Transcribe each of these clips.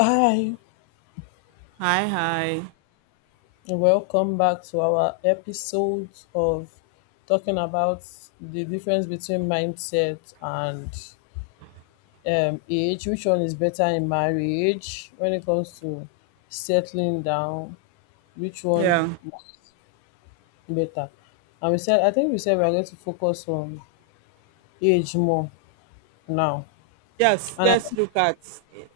Hi, Hi, hi. and welcome back to our episode of talking about the difference between mindset and age. Which one is better in marriage when it comes to settling down? Which Yeah. one better? And we said, I think we said we are going to focus on age more now. Yes, And I, let's look at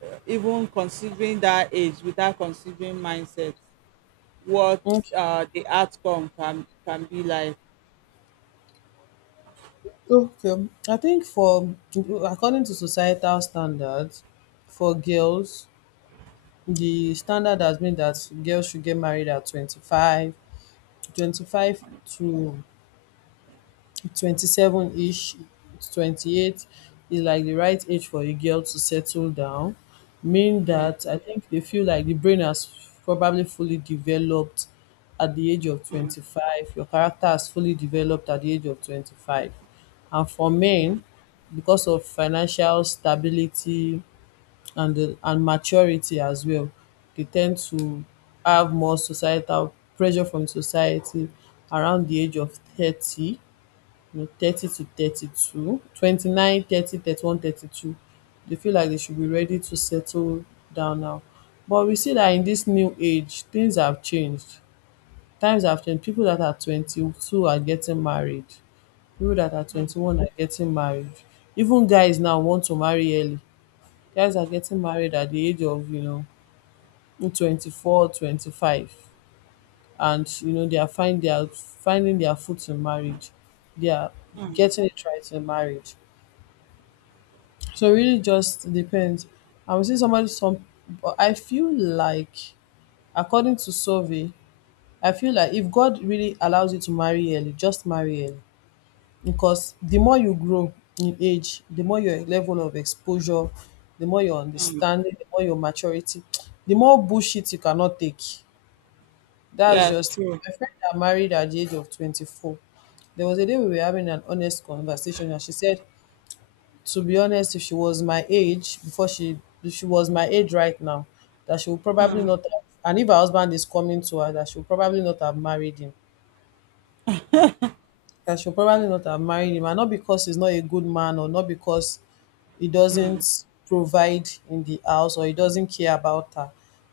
even considering that age without considering mindset, what, okay, the outcome can be like. okay. I think for according to societal standards, for girls the standard has been that girls should get married at 25, 25 to 27ish, 28 is like the right age for a girl to settle down, mean that I think they feel like the brain has probably fully developed at the age of 25, your character has fully developed at the age of 25. And for men, because of financial stability and the and maturity as well, they tend to have more societal pressure from society around the age of 30, 30 to 32, 29, 30, 31, 32. They feel like they should be ready to settle down now. But we see that in this new age, things have changed. Times have changed. People that are 22 are getting married. People that are Mm. 21 are getting married. Even guys now want to marry early. Guys are getting married at the age of, 24, 25, and they are find they are finding their foot in marriage. They are getting it right in marriage. So it really just depends. I would say somebody some But I feel like, according to survey, I feel like if God really allows you to marry early, just marry early. Because the more you grow in age, the more your level of exposure, the more your Mm. understanding, the more your maturity, the more bullshit you cannot take. That's Yeah, just true. my friend that married at the age of 24. There was a day we were having an honest conversation, and she said, "To be honest, if she was my age if she was my age right now, that she would probably Mm. not have, and if her husband is coming to her, that she would probably not have married him." that she'll probably not have married him, And not because he's not a good man, or not because he doesn't provide in the house, or he doesn't care about her.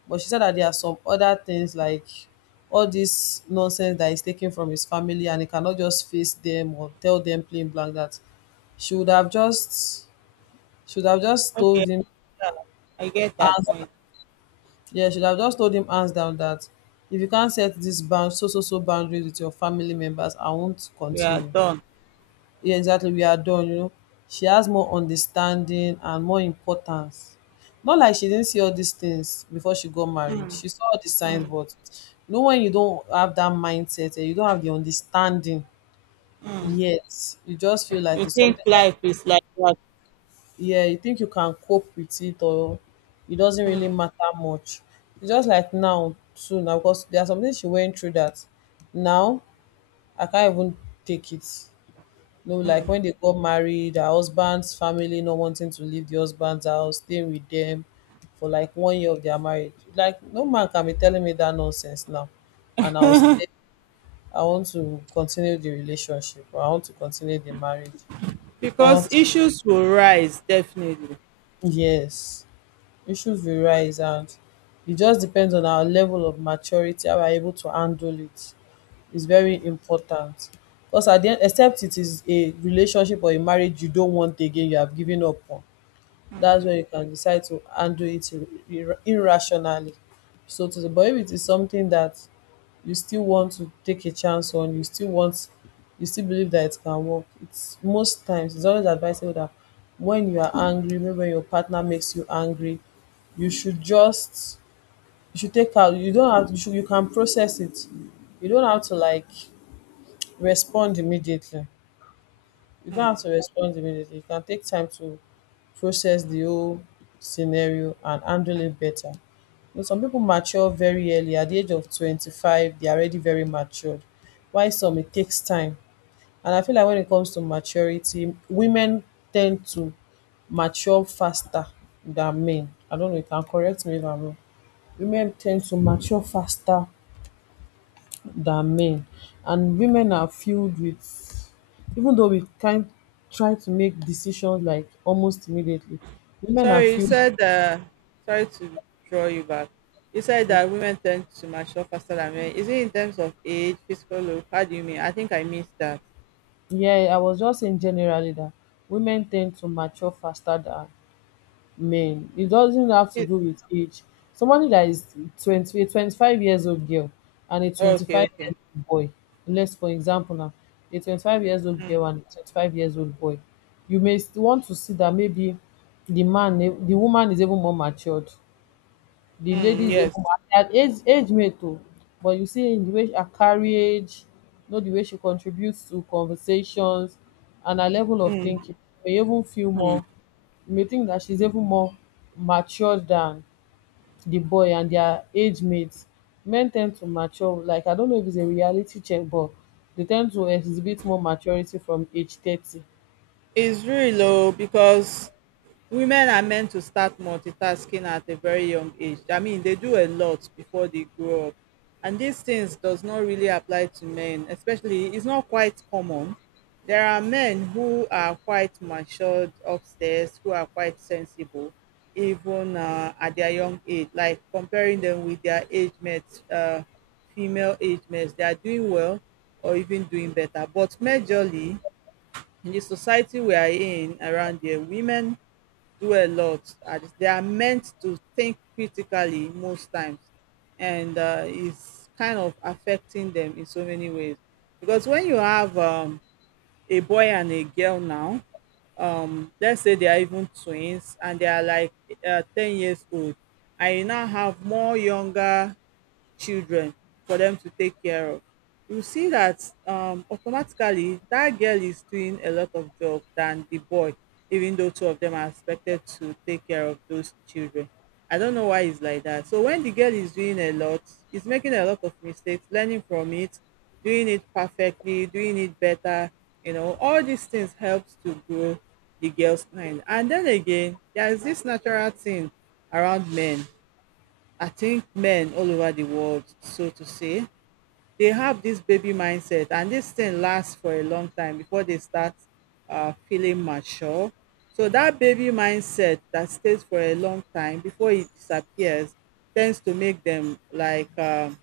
But she said that there are some other things, like all this nonsense that he's taking from his family and he cannot just face them or tell them plain blank that she would have just should have just told Okay, him yeah, I get that hands point. yeah, should have just told him hands down that if you can't set this boundaries with your family members, I won't We are continue. done. Yeah, exactly, we are done. She has more understanding and more importance. Not like she didn't see all these things before she got married. She saw all the signs, but you know, when you don't have that mindset and you don't have the understanding yet, you just feel like You it's think something that, life is like that? yeah, you think you can cope with it, or it doesn't really matter much. It's just like now too now, because there are some things she went through that now I can't even take it. No, like when they got married, her husband's family not wanting to leave the husband's house, staying with them for like one year of their marriage. Like, no man can be telling me that nonsense now. And I will say, I want to continue the relationship, or I want to continue the marriage. It's Because not, issues will rise, definitely. yes. Issues will rise, and it just depends on our level of maturity, how we're able to handle it. It's very important. Because at the end, except it is a relationship or a marriage you don't want again, you have given up on, that's when you can decide to handle it irrationally. So, to the but if it is something that you still want to take a chance on, you still want you still believe that it can work. It's most times, it's always advisable that when you are angry, maybe when your partner makes you angry, you should just you can process it. You don't have to, like, respond immediately, you don't have to respond immediately. You can take time to process the whole scenario and handle it better. You know, some people mature very early. At the age of 25, they are already very matured. Why some, it takes time. And I feel like when it comes to maturity, women tend to mature faster than men. I don't know, you can correct me if I'm wrong. Women tend to mature faster than men, and women are filled with even though we can try to make decisions like almost immediately, women are Sorry, you filled. said, sorry to draw you back. You said that women tend to mature faster than men. Is it in terms of age, physical look? How do you mean? I think I missed that. Yeah, I was just saying generally that women tend to mature faster than men. It doesn't have to It, do with age. Somebody that is 20, a 25 years old girl and a okay, 25 okay. years old boy, let's for example now, a 25 years old girl and a 25 years old boy, you may want to see that maybe the woman is even more matured. The lady Mm, is even yes. more at age, age mate too. But you see in the way her carriage, the way she contributes to conversations and her level of thinking, you may even feel more you may think that she's even more matured than the boy and their age mates. Men tend to mature, like I don't know if it's a reality check, but they tend to exhibit more maturity from age 30. It's really low because women are meant to start multitasking at a very young age. I mean, they do a lot before they grow up. And these things does not really apply to men, especially it's not quite common. There are men who are quite matured upstairs, who are quite sensible, even at their young age. Like comparing them with their age mates, female age mates, they are doing well or even doing better. But majorly in the society we are in around here, women do a lot. And they are meant to think critically most times, and it's kind of affecting them in so many ways. Because when you have a boy and a girl now, let's say they are even twins and they are like 10 years old, and you now have more younger children for them to take care of. You see that automatically that girl is doing a lot of job than the boy, even though two of them are expected to take care of those children. I don't know why it's like that. So when the girl is doing a lot, is making a lot of mistakes, learning from it, doing it perfectly, doing it better, you know, all these things helps to grow the girl's mind. And then again, there is this natural thing around men. I think men all over the world, so to say, they have this baby mindset, and this thing lasts for a long time before they start feeling mature. So that baby mindset that stays for a long time before it disappears tends to make them like,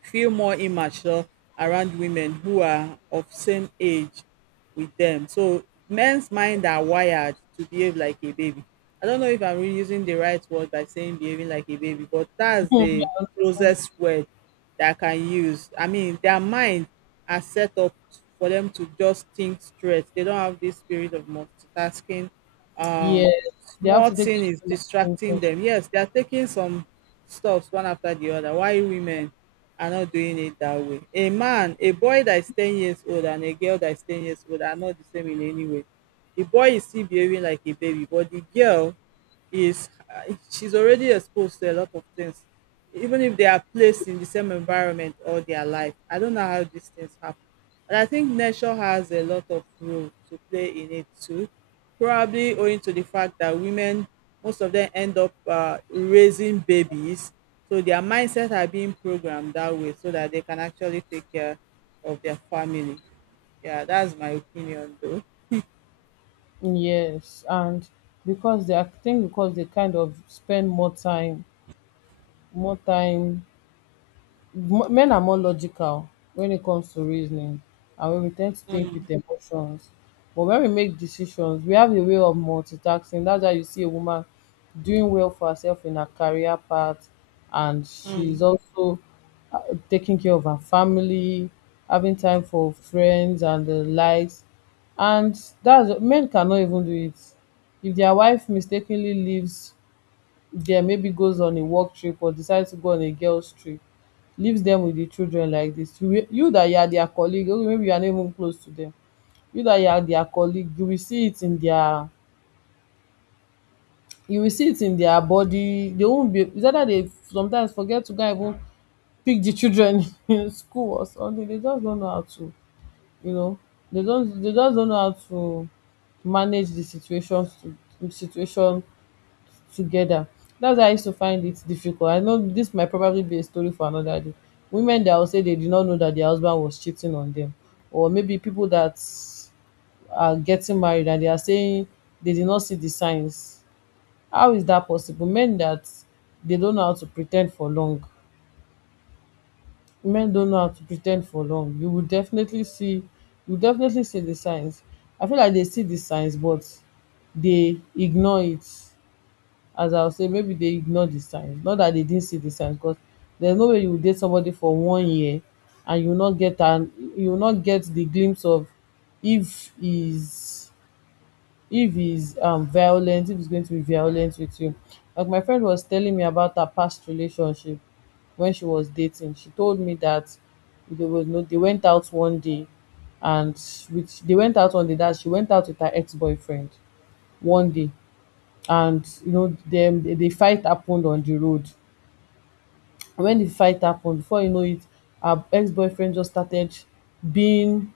feel more immature around women who are of same age with them. So men's mind are wired to behave like a baby. I don't know if I'm really using the right word by saying behaving like a baby, but that's the closest word that I can use. I mean, their mind are set up for them to just think straight. They don't have this spirit of multitasking. Um, Yes, they have Small to take thing is their time to mature. distracting them. Yes, they are taking some stuffs one after the other. Why women? Are not doing it that way. A man, a boy that is 10 years old and a girl that is 10 years old are not the same in any way. The boy is still behaving like a baby, but the girl is, she's already exposed to a lot of things, even if they are placed in the same environment all their life. I don't know how these things happen. But I think nature has a lot of role to play in it too, probably owing to the fact that women, most of them end up raising babies, so their mindset are being programmed that way so that they can actually take care of their family. Yeah, that's my opinion though. Yes, and because they are, I think, because they kind of spend more time, men are more logical when it comes to reasoning, and when we tend to think Mm, with emotions. But when we make decisions, we have a way of multitasking. That's why you see a woman doing well for herself in her career path, and she's mm, also uh, taking care of her family, having time for friends and the likes. And that's, men cannot even do it. If their wife mistakenly leaves, there maybe goes on a work trip, or decides to go on a girls trip, leaves them with the children like this, you that you are their colleague, okay, maybe you are not even close to them, you that you are their colleague, you will see it in their body. They won't be It's either they sometimes forget to go and even pick the children in school or something. They just don't know how to, you know they just don't know how to manage the situation together. That's why I used to find it difficult. I know this might probably be a story for another day. Women that will say they did not know that their husband was cheating on them, or maybe people that are getting married and they are saying they did not see the signs. How is that possible? Men, that they don't know how to pretend for long. Men don't know how to pretend for long. You definitely see the signs. I feel like they see the signs, but they ignore it, as I will say, maybe they ignore the signs. Not that they didn't see the signs, because there's no way you will date somebody for one year and you will not get the glimpse of if he's, violent, if he's going to be violent with you. Like my friend was telling me about her past relationship when she was dating. She told me that they was no they went out one day, and which they went out on the that she went out with her ex-boyfriend one day, and you know, dem, the fight happened on the road. When the fight happened, before you know it, her ex-boyfriend just started being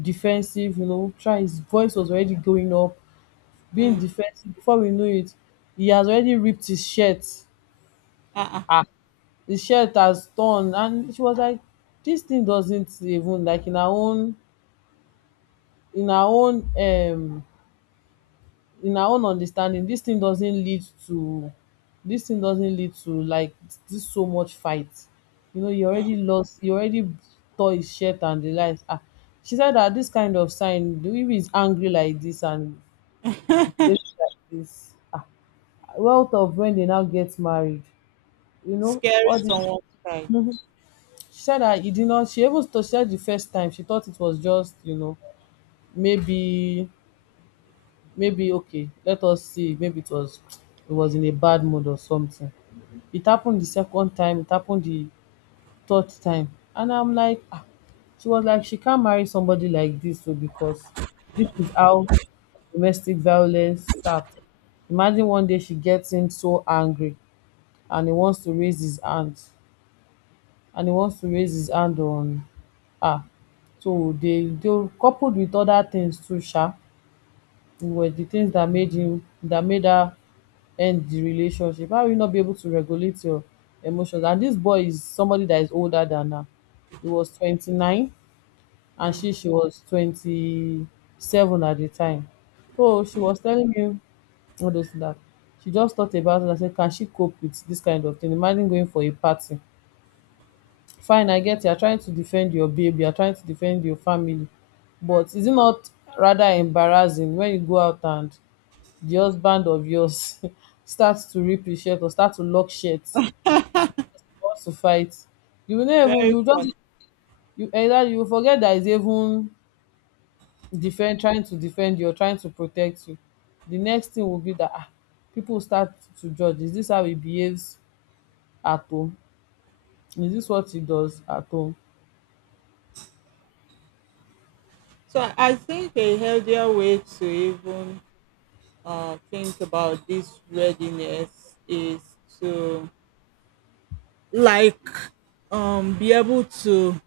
defensive, you know try his voice was already going up, being defensive. Before we know it, he has already ripped his shirt. uh-uh. Ah, his shirt has torn, and she was like, this thing doesn't even like, in her own um in our own understanding, this thing doesn't lead to like this so much fight. You know, you already lost, you already tore his shirt and the likes. Ah, she said that this kind of sign, the if he's angry like this and behaves like this, ah, well thought of when they now get married. You know, Scaring all this. someone's child. She said that he did not. She said the first time she thought it was just maybe maybe okay, let us see, maybe it was in a bad mood or something. It happened the second time, it happened the third time. And I'm like, ah. She was like, she can't marry somebody like this, so because this is how domestic violence starts. Imagine one day she gets him so angry and he wants to raise his hand. And he wants to raise his hand on her. So they coupled with other things too, sha, were the things that made him that made her end the relationship? How will you not be able to regulate your emotions? And this boy is somebody that is older than her. He was 29 and she was 27 at the time. So she was telling me all those that she just thought about it and said, can she cope with this kind of thing? Imagine going for a party. Fine, I get, you're trying to defend your baby, you're trying to defend your family. But is it not rather embarrassing when you go out and the husband of yours starts to rip his shirt or start to lock shirt, wants to fight, you will not even, Very you just, funny. you either, you forget that he's even defend, trying to defend you or trying to protect you, the next thing will be that, ah, people start to judge, is this how he behaves at home, is this what he does at home? So I think a healthier way to even, think about this readiness is to, like, be able to,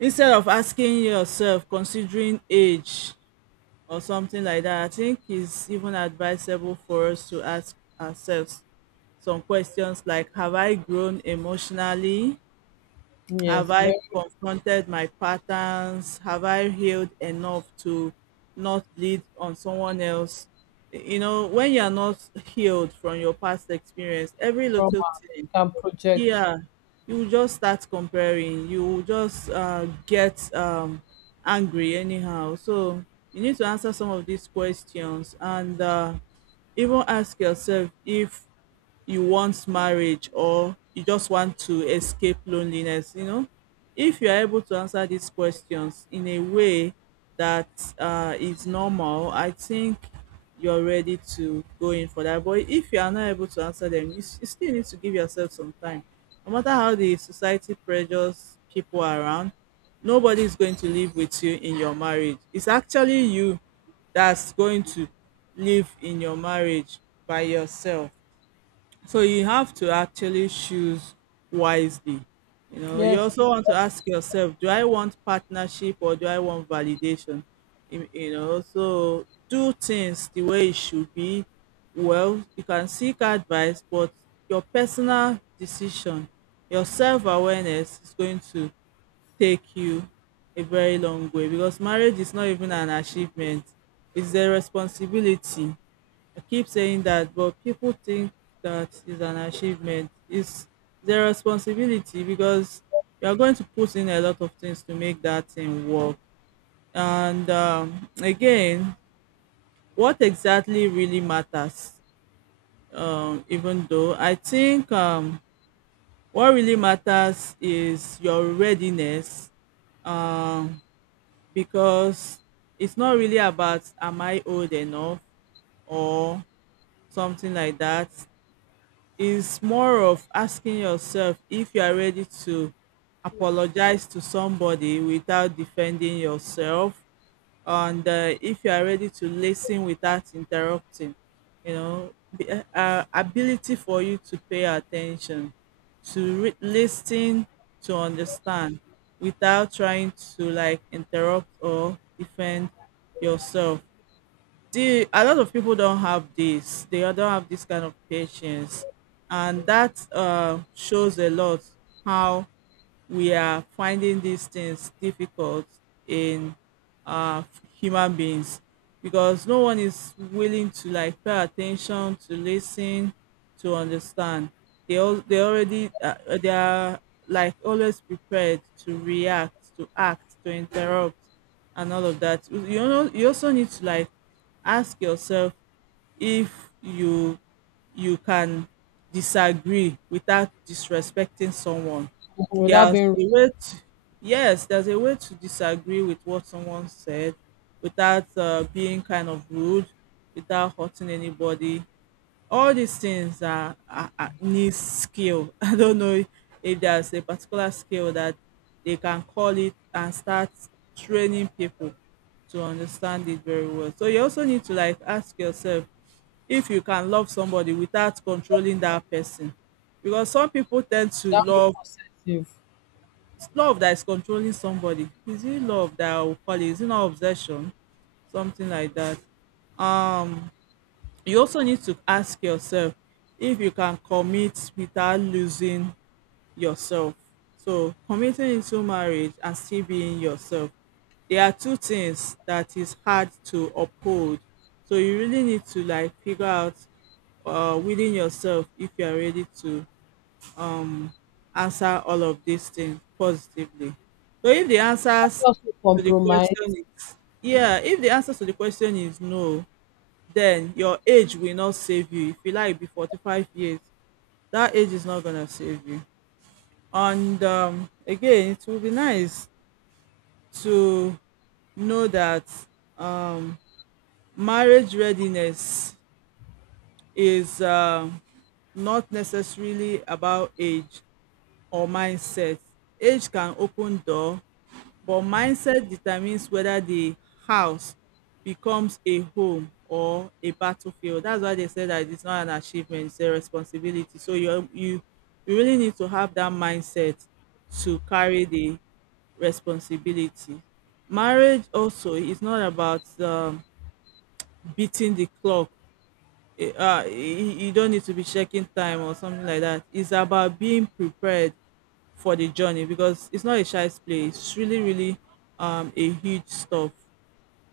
instead of asking yourself considering age or something like that, I think it's even advisable for us to ask ourselves some questions like, have I grown emotionally? Have Yes, I very. confronted my patterns? Have I healed enough to not bleed on someone else? You know, when you're not healed from your past experience, every little Trauma thing, can project. yeah, you will just start comparing. You will just, get, angry anyhow, so you need to answer some of these questions and, even ask yourself if you want marriage or you just want to escape loneliness, you know? If you are able to answer these questions in a way that is normal, I think you're ready to go in for that. But if you are not able to answer them, you still need to give yourself some time. No matter how the society pressures people around, nobody is going to live with you in your marriage. It's actually you that's going to live in your marriage by yourself. So you have to actually choose wisely. You know, you Yes. also want to ask yourself, do I want partnership or do I want validation? You know, so do things the way it should be. Well, you can seek advice, but your personal decision, your self awareness is going to take you a very long way because marriage is not even an achievement, it's a responsibility. I keep saying that, but people think that is an achievement. It's their responsibility because you are going to put in a lot of things to make that thing work. And again, what exactly really matters? Even though I think, what really matters is your readiness, um, because it's not really about am I old enough or something like that. Is more of asking yourself if you are ready to apologize to somebody without defending yourself and, if you are ready to listen without interrupting. You know, ability for you to pay attention to, listen to understand without trying to like interrupt or defend yourself. The a lot of people don't have this kind of patience, and that, shows a lot how we are finding these things difficult in, uh, human beings, because no one is willing to like pay attention to listen to understand. They all, they are like always prepared to react, to act, to interrupt, and all of that. You know, you also need to like ask yourself if you can disagree without disrespecting someone. Without There's being, a way to, yes, there's a way to disagree with what someone said without, being kind of rude, without hurting anybody. All these things are need skill. I don't know if there's a particular skill that they can call it and start training people to understand it very well. So you also need to like ask yourself if you can love somebody without controlling that person. Because some people tend to without being love, possessive. love that is controlling somebody. Is it love that I will call it? Is it not obsession? Something like that. Um, you also need to ask yourself if you can commit without losing yourself. So committing into marriage and still being yourself. There are two things that is hard to uphold. So you really need to like figure out, within yourself if you are ready to, um, answer all of these things positively. So if the answers Also to the compromise. question is, yeah, if the answer to the question is no, then your age will not save you. If you like be 45 years, that age is not gonna save you. And, again, it will be nice to know that, um, marriage readiness is, not necessarily about age or mindset. Age can open door, but mindset determines whether the house becomes a home or a battlefield. That's why they say that it's not an achievement, it's a responsibility. So you really need to have that mindset to carry the responsibility. Marriage also is not about, beating the clock. You you don't need to be checking time or something like that. It's about being prepared for the journey because it's not a child's play. It's really, really, a huge stuff,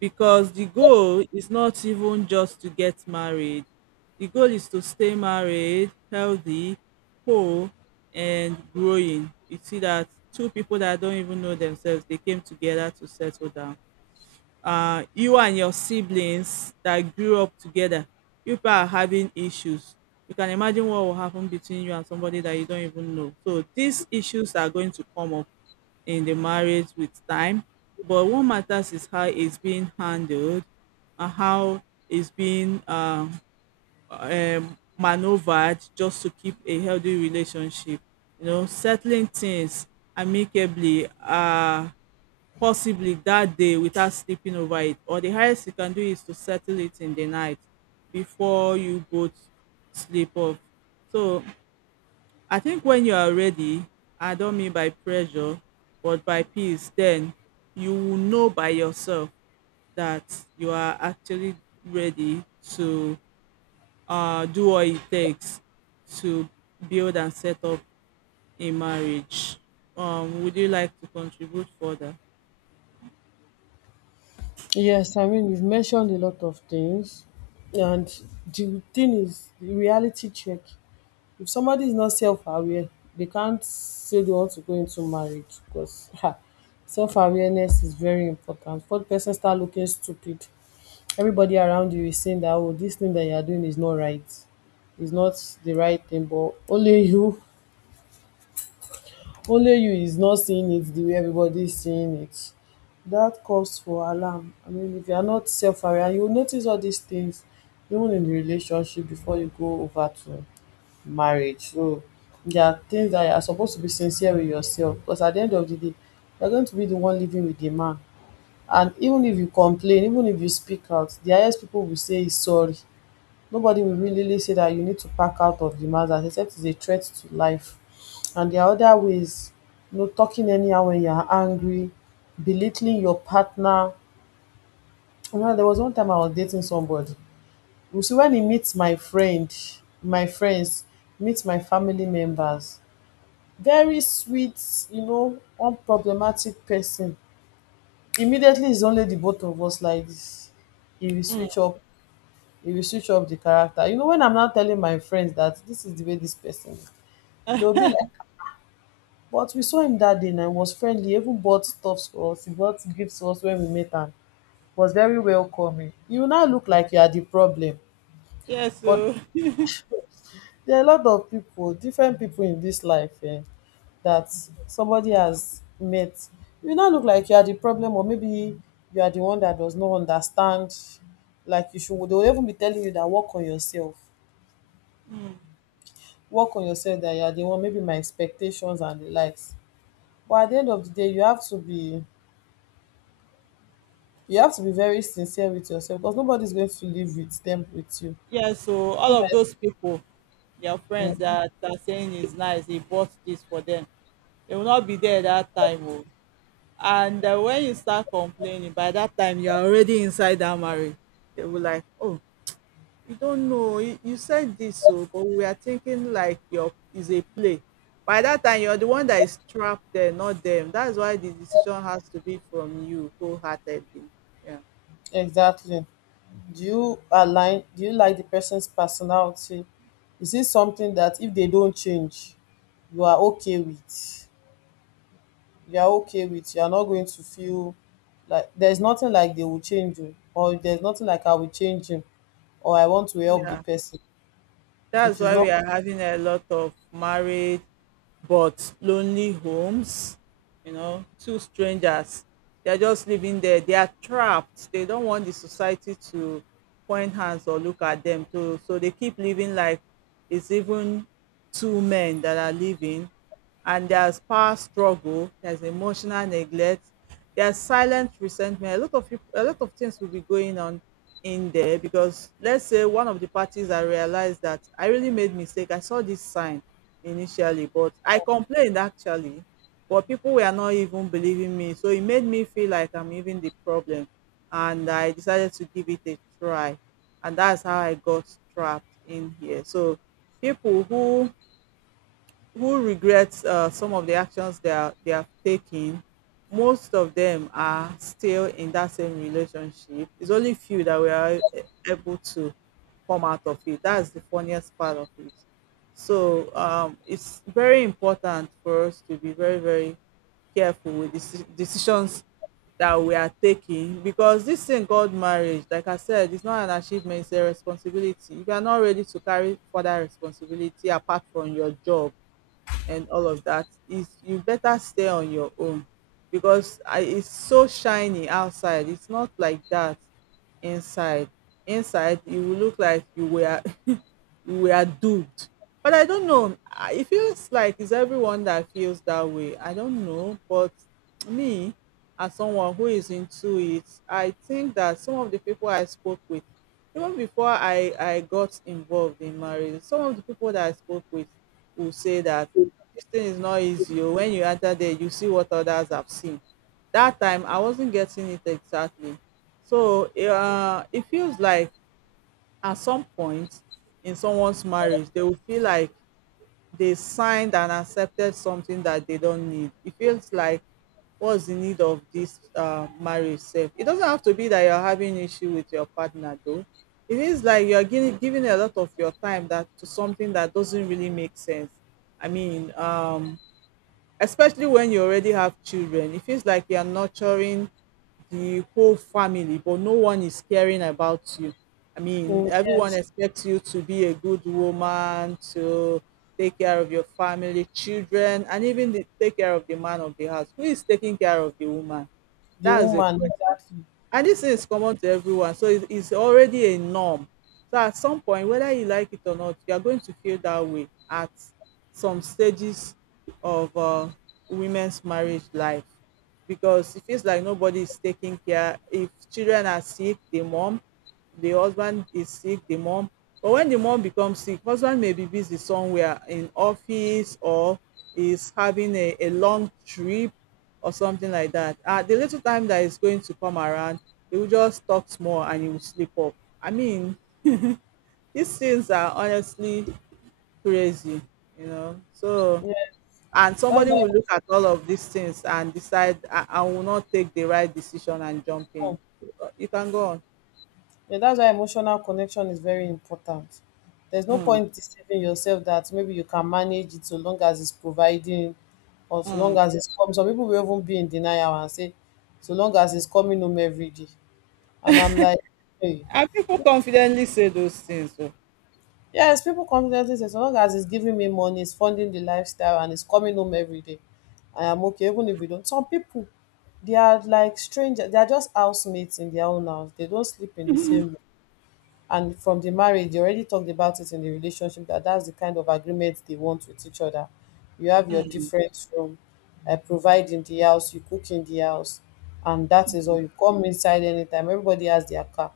because the goal is not even just to get married. The goal is to stay married, healthy, whole, and growing. You see that two people that don't even know themselves they came together to settle down. You and your siblings that grew up together, you people are having issues. You can imagine what will happen between you and somebody that you don't even know. So these issues are going to come up in the marriage with time. But what matters is how it's being handled and how it's being, maneuvered just to keep a healthy relationship. You know, settling things amicably, possibly that day without sleeping over it, or the highest you can do is to settle it in the night before you both sleep off. So I think when you are ready, I don't mean by pressure but by peace, then you will know by yourself that you are actually ready to do what it takes to build and set up a marriage. Would you like to contribute further? Yes, I mean, you've mentioned a lot of things. And the thing is, the reality check. If somebody is not self aware, they can't say they want to go into marriage because self awareness is very important. For the person start looking stupid, everybody around you is saying that, oh, this thing that you're doing is not right, is not the right thing, but only you, only you is not seeing it the way everybody is seeing it. That calls for alarm. I mean, if you are not self aware, you will notice all these things even in the relationship before you go over to marriage. So there are things that you are supposed to be sincere with yourself because at the end of the day, you are going to be the one living with the man. And even if you complain, even if you speak out, the highest people will say is sorry. Nobody will really really say that you need to pack out of the Mazda, except it's a threat to life. And there are other ways, you know, talking anyhow when you're angry, belittling your partner. You know, there was one time I was dating somebody. You see, when he meets my friend, my friends, meets my family members, very sweet, you know, unproblematic person. Immediately it's only the both of us like this. He will Mm. switch up. It will switch up the character. You know, when I'm now telling my friends that this is the way this person is, they'll be like, but we saw him that day and he was friendly, he even bought stuff for us, he bought gifts for us when we met and was very welcoming. You now look like you are the problem. Yes, But so there are a lot of people, different people in this life, eh, that somebody has met. You now look like you are the problem, or maybe you are the one that does not understand. Like you should, they will even be telling you that work on yourself, work on yourself that you are the one, maybe my expectations and the likes. But at the end of the day, you have to be very sincere with yourself because nobody's going to live with them with you. yeah, so all Not of those that— people, their friends Mm, that are saying it's nice, he bought this for them, they will not be there that time. Oh. And when you start complaining, by that time you're already inside that marriage. They will like, oh, you don't know, you said this, so but we are thinking like your is a play. By that time, you're the one that is trapped there, not them. That's why the decision has to be from you wholeheartedly. Yeah. exactly. Do you align, do you like the person's personality? Is it something that if they don't change, you are okay with? You are okay with, you are not going to feel like there's nothing like they will change you, or there's nothing like I will change him, or I want to help the Yeah, person, that's which is why not. we are having a lot of marriage but lonely homes, you know, two strangers. They're just living there. They are trapped. They don't want the society to point hands or look at them too, so they keep living like it's even two men that are living, and there's power struggle, there's emotional neglect, there's silent resentment. A lot of people, a lot of things will be going on in there because let's say one of the parties, I realized that I really made mistake. I saw this sign initially, but I complained actually, but people were not even believing me. So it made me feel like I'm even the problem, and I decided to give it a try. And that's how I got trapped in here. So people who regrets some of the actions they are they have taken, most of them are still in that same relationship. It's only few that we are able to come out of it. That's the funniest part of it. So it's very important for us to be very, very careful with the decisions that we are taking, because this thing called marriage, like I said, it's not an achievement, it's a responsibility. If you are not ready to carry further responsibility apart from your job and all of that, is you better stay on your own, because it's so shiny outside, it's not like that inside. Inside it will look like you were we are duped. But I don't know. It feels like it's everyone that feels that way. I don't know. But me, as someone who is into it, I think that some of the people I spoke with, even before I got involved in marriage, some of the people that I spoke with will say that this thing is not easy. Oh. When you enter there, you see what others have seen. That time, I wasn't getting it exactly. So eh, it feels like at some point in someone's marriage, they will feel like they signed and accepted something that they don't need. It feels like what's the need of this marriage self? It doesn't have to be that you're having issue with your partner though. It is like you're giving a lot of your time that to something that doesn't really make sense. I mean, especially when you already have children, it feels like you're nurturing the whole family, but no one is caring about you. I mean, Mm, everyone yes, expects you to be a good woman, to take care of your family, children, and even take care of the man of the house. Who is taking care of the woman? the That is a woman, question. exactly. And this is common to everyone. So it's already a norm. So at some point, whether you like it or not, you are going to feel that way at some stages of women's marriage life, because it feels like nobody is taking care. If children are sick, the mom, the husband is sick, the mom. But when the mom becomes sick, husband may be busy somewhere in office or is having a long trip or something like that. At the little time that is going to come around, he will just talk small and he will sleep off. I mean, these things are honestly crazy, you know. So Yeah, and that's somebody why, will look at all of these things and decide I will not take the right decision and jump mm, in. You can go on. yeah, that's why emotional connection is very important. There's no Mm. point deceiving yourself that maybe you can manage it so long as it's providing or so long Mm. as it's coming. Some people will even be in denial and say, so long as it's coming home every day. And I'm like, hey. And people confidently say those things so Yes, people confidently say, so long as it's giving me money, it's funding the lifestyle, and it's coming home every day, I am okay, even if you don't. Some people, they are like strangers. They are just housemates in their own house. They don't sleep in the same room. And from the marriage, they already talked about it in the relationship that that's the kind of agreement they want with each other. You have your different room, I provide in the house, you cook in the house, and that is all. You come inside anytime. Everybody has their car,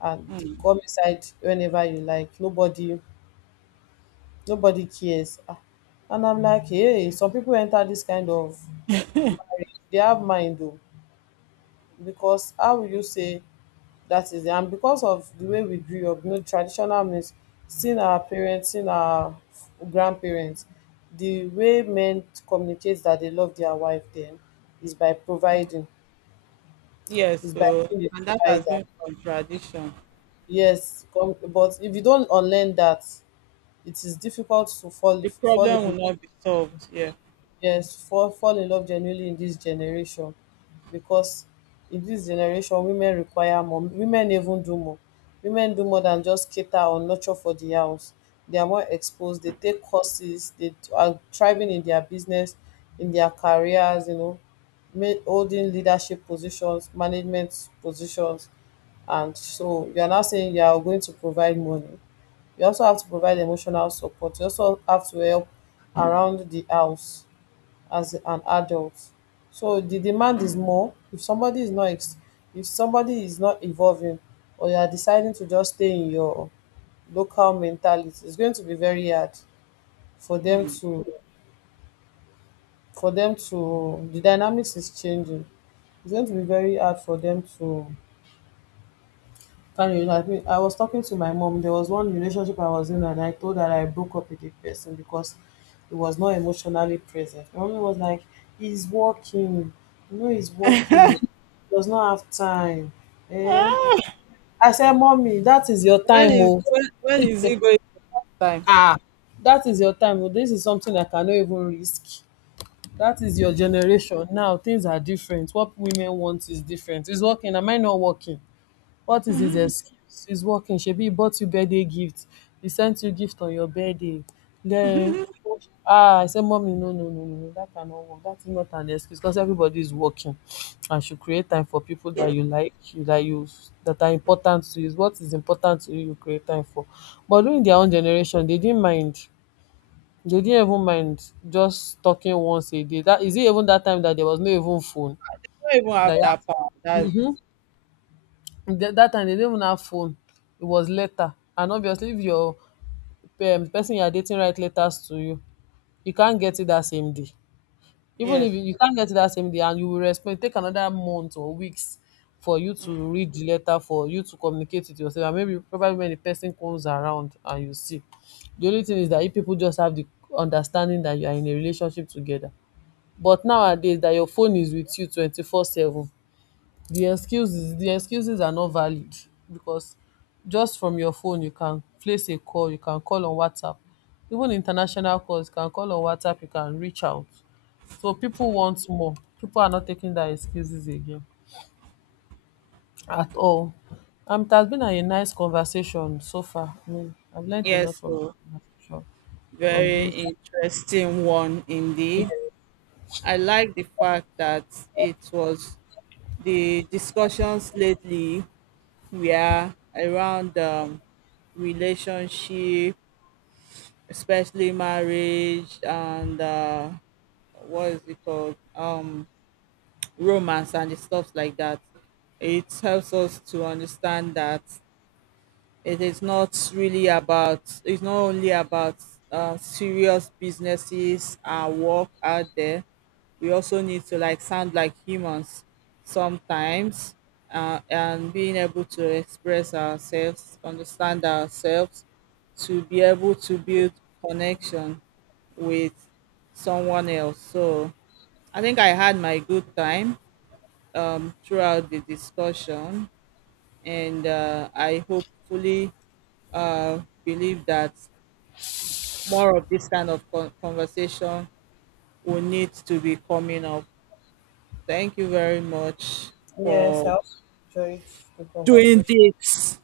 and come inside whenever you like. Nobody, nobody cares. Ah, and I'm like, hey, some people enter this kind of marriage, they have mind though. Because how will you say that is, and because of the way we grew up, you know, traditional means seeing our parents, seeing our grandparents, the way men communicate that they love their wife then is by providing, yes, is by so being the and that has provider. been from tradition Yes, com—, but if you don't unlearn that, it is difficult to fall the fall problem in, will not be solved. Yeah. yes, fall in love genuinely in dis generation, because in dis generation women require more, women even do more, women do more than just cater or nurture for di house, they are more exposed, they take courses, they are thriving in their business, in their careers, you know, ma-, holding leadership positions, management positions. And so you are now saying you are going to provide money, you also have to provide emotional support, you also have to help around the house as an adult. So the demand is more. If somebody is not evolving, or you are deciding to just stay in your local mentality, it's going to be very hard for them Mm. to, for them to, the dynamics is changing. It's going to be very hard for them to— Funny, like me, I was talking to my mom. There was one relationship I was in, and I told her I broke up with the person because he was not emotionally present. My mom was like, "He's working, you know, he's working. He does not have time." Eh? Ah, I said, "Mommy, that is your time, oh. When is it going time. Ah, that is your time. Oh. This is something I cannot even risk. That is your Mm. You generation now. Things are different. What women want is different. Is working. Am I not working?" What is his excuse? He's working. Shebi he bought you birthday gift. He sent you gift on your birthday. Then, ah, I said, Mommy, no, no, no, no, no, that cannot work. That is not an excuse because everybody is working and should create time for people that you like, you that you, that are important to you. It's, what is important to you, you create time for. But during their own generation, they didn't mind. They didn't even mind just talking once a day. That is it, even that time that there was no even phone. don't even That, have that power, that's it. that time they didn't even have phone. It was letter. And obviously, if your person you are dating write letters to you, you can't get it that same day. Even Yes. if you, you can't get it that same day and you will respond, take another month or weeks for you to read the letter, for you to communicate with yourself. And maybe probably when the person comes around and you see. The only thing is that if people just have the understanding that you are in a relationship together. But nowadays that your phone is with you 24/7, the excuses are not valid because just from your phone you can place a call, you can call on WhatsApp, even international calls you can call on WhatsApp, you can reach out. So people want more, people are not taking that excuses again at all. Um, it has been a nice conversation so far. I mean, I've learned a Yes, lot from, so from from very this. interesting one indeed. I like the fact that it was the discussions lately were around relationship, especially marriage and what is it called? Romance and the stuff like that. It helps us to understand that it is not really it's not only about serious businesses and work out there. We also need to like sound like humans sometimes, and being able to express ourselves, understand ourselves, to be able to build connection with someone else. So I think I had my good time throughout the discussion, and I hopefully uh, believe that more of this kind of conversation will need to be coming up. Thank you very much Yes, I for also enjoyed the doing conversation. this.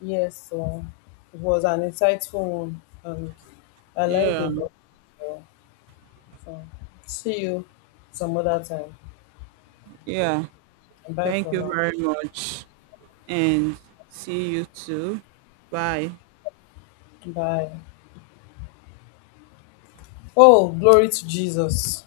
Yes, so it was an insightful one. I learned a Yeah, lot. So, so see you some other time. yeah. Bye Thank for you now. very much. And see you too. Bye. Bye. Oh, glory to Jesus.